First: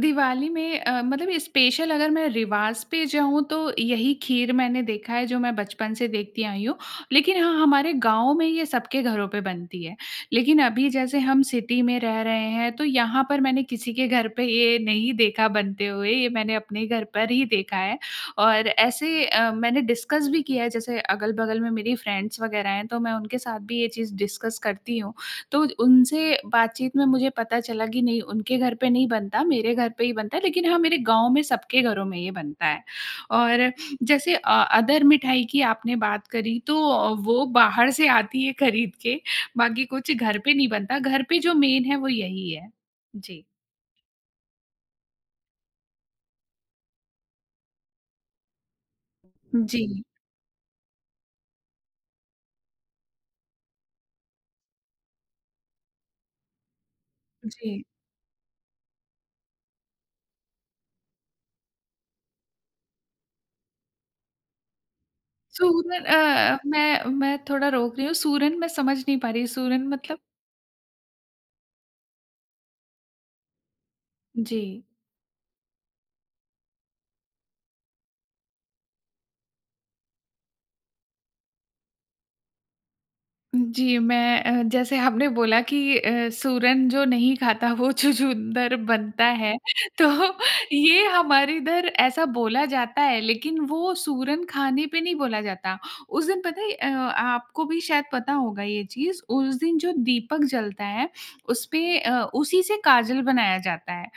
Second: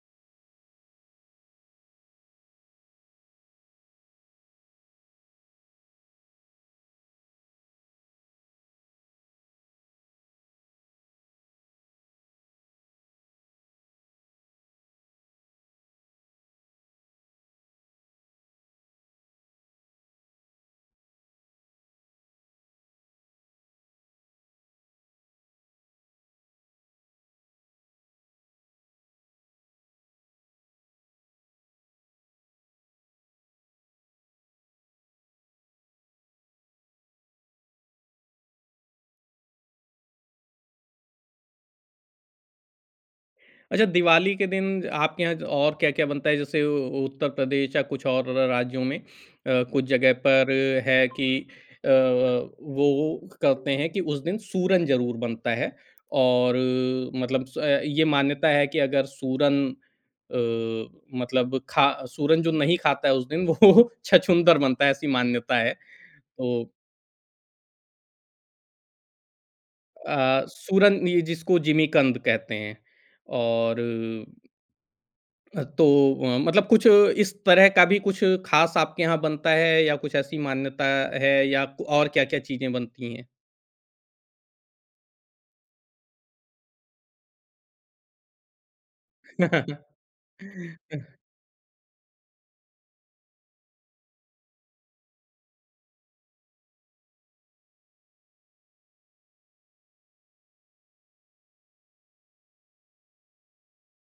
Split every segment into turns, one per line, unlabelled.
दिवाली में अ, मतलब स्पेशल अगर मैं रिवाज़ पे जाऊँ तो यही खीर मैंने देखा है जो मैं बचपन से देखती आई हूँ। लेकिन हाँ, हमारे गाँव में ये सबके घरों पे बनती है। लेकिन अभी जैसे हम सिटी में रह रहे हैं तो यहाँ पर मैंने किसी के घर पे ये नहीं देखा बनते हुए। ये मैंने अपने घर पर ही देखा है। और ऐसे अ, मैंने डिस्कस भी किया है, जैसे अगल-बगल में मेरी फ़्रेंड्स वग़ैरह हैं तो मैं उनके साथ भी ये चीज़ डिस्कस करती हूँ। तो उ उनसे बातचीत में मुझे पता चला कि नहीं उनके घर पे नहीं बनता, मेरे घर पे ही बनता है, लेकिन हाँ मेरे गाँव में सबके घरों में ये बनता है। और जैसे अ, अदर मिठाई की आपने बात करी तो वो बाहर से आती है ख़रीद के, बाकी कुछ घर पे नहीं बनता, घर पे जो मेन है वो यही है। जी।
अच्छा दिवाली के दिन आपके यहाँ ज और क्या-क्या बनता है? जैसे उ उत्तर प्रदेश या कुछ और र राज्यों में अ,
उ,
कुछ
जी।
ज़गह पर है कि अ अ, वो वो करते हैं कि उस दिन सूरन ज़रूर बनता है। और अ, मतलब स
जी।
ये मान्यता है कि अगर सूरन अ, मतलब खा सूरन जो नहीं खाता है उस दिन वो छछूंदर बनता है, ऐसी मान्यता है।
सूर अ,
तो
मैं मैं थोड़ा रोक रही हूँ। सूरन मैं समझ नहीं पा रही, सूरन मतलब?
अ, सूरन ये जिसको जिमीकंद कहते हैं, और
जी।
अ, तो अ, मतलब कुछ इस तरह का भी कुछ ख़ास आपके यहाँ बनता है या कुछ ऐसी मान्यता है या क और क्या-क्या चीज़ें बनती हैं?
जी, मैं अ, जैसे आपने बोला कि अ, सूरन जो नहीं खाता वो छछूंदर बनता है। तो ये हमारे इधर ऐसा बोला जाता है, लेकिन वो सूरन खाने पे नहीं बोला जाता। उस दिन पता है अ, आपको भी शायद पता होगा ये चीज़, उस दिन जो दीपक जलता है उसपे अ, उसी से काजल बनाया जाता है।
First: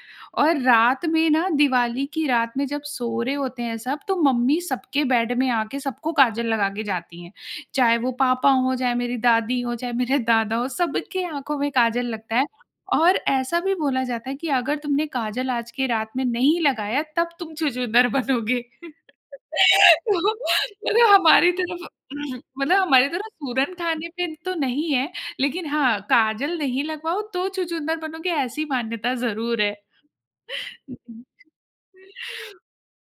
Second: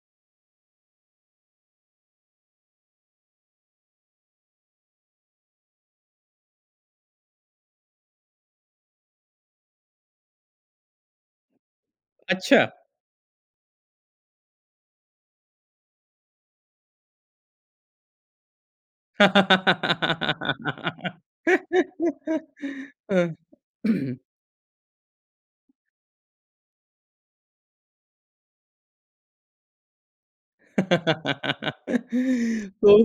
और रात में ना दिवाली की रात में जब सो रहे होते हैं सब तो मम्मी सबके बेड में आके सबको काजल लगा के जाती हैं। चाहे वो पापा हो, चाहे मेरी दादी हो, चाहे मेरे दादा हो सबके आँखों में काजल लगता है।
अच्छा।
और ऐसा भी बोला जाता है कि अगर तुमने काजल आज के रात में नहीं लगाया तब तुम छछूंदर बनोगे। तो मतलब हमारी तरफ मतलब हमारी तरफ सूरन खाने पे तो नहीं है। लेकिन हाँ, काजल नहीं लगवाओ तो छछूंदर बनोगे ऐसी मान्यता ज़रूर है।
तो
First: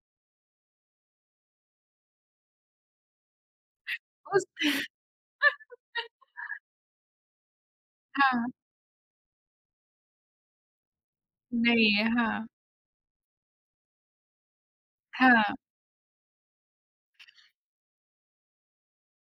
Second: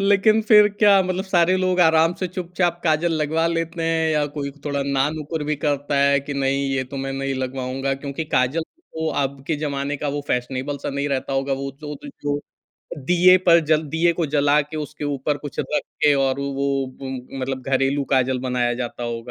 लेकिन फिर क्या मतलब सारे लोग आराम से चुपचाप काजल लगवा लेते हैं? या
उस
कोई थोड़ा ना-नुकुर भी करता है कि नहीं ये तो मैं नहीं लगवाऊँगा? क्योंकि
हाँ।
काजल तो अब के जमाने का वो फ़ैशनेबल सा नहीं रहता होगा। वो
नहीं
जो
है,
द जो
हाँ।
दीये पर जल दीये को जला के उसके ऊपर
हाँ।
कुछ रख के और वो उम, मतलब घरेलू काजल बनाया जाता होगा।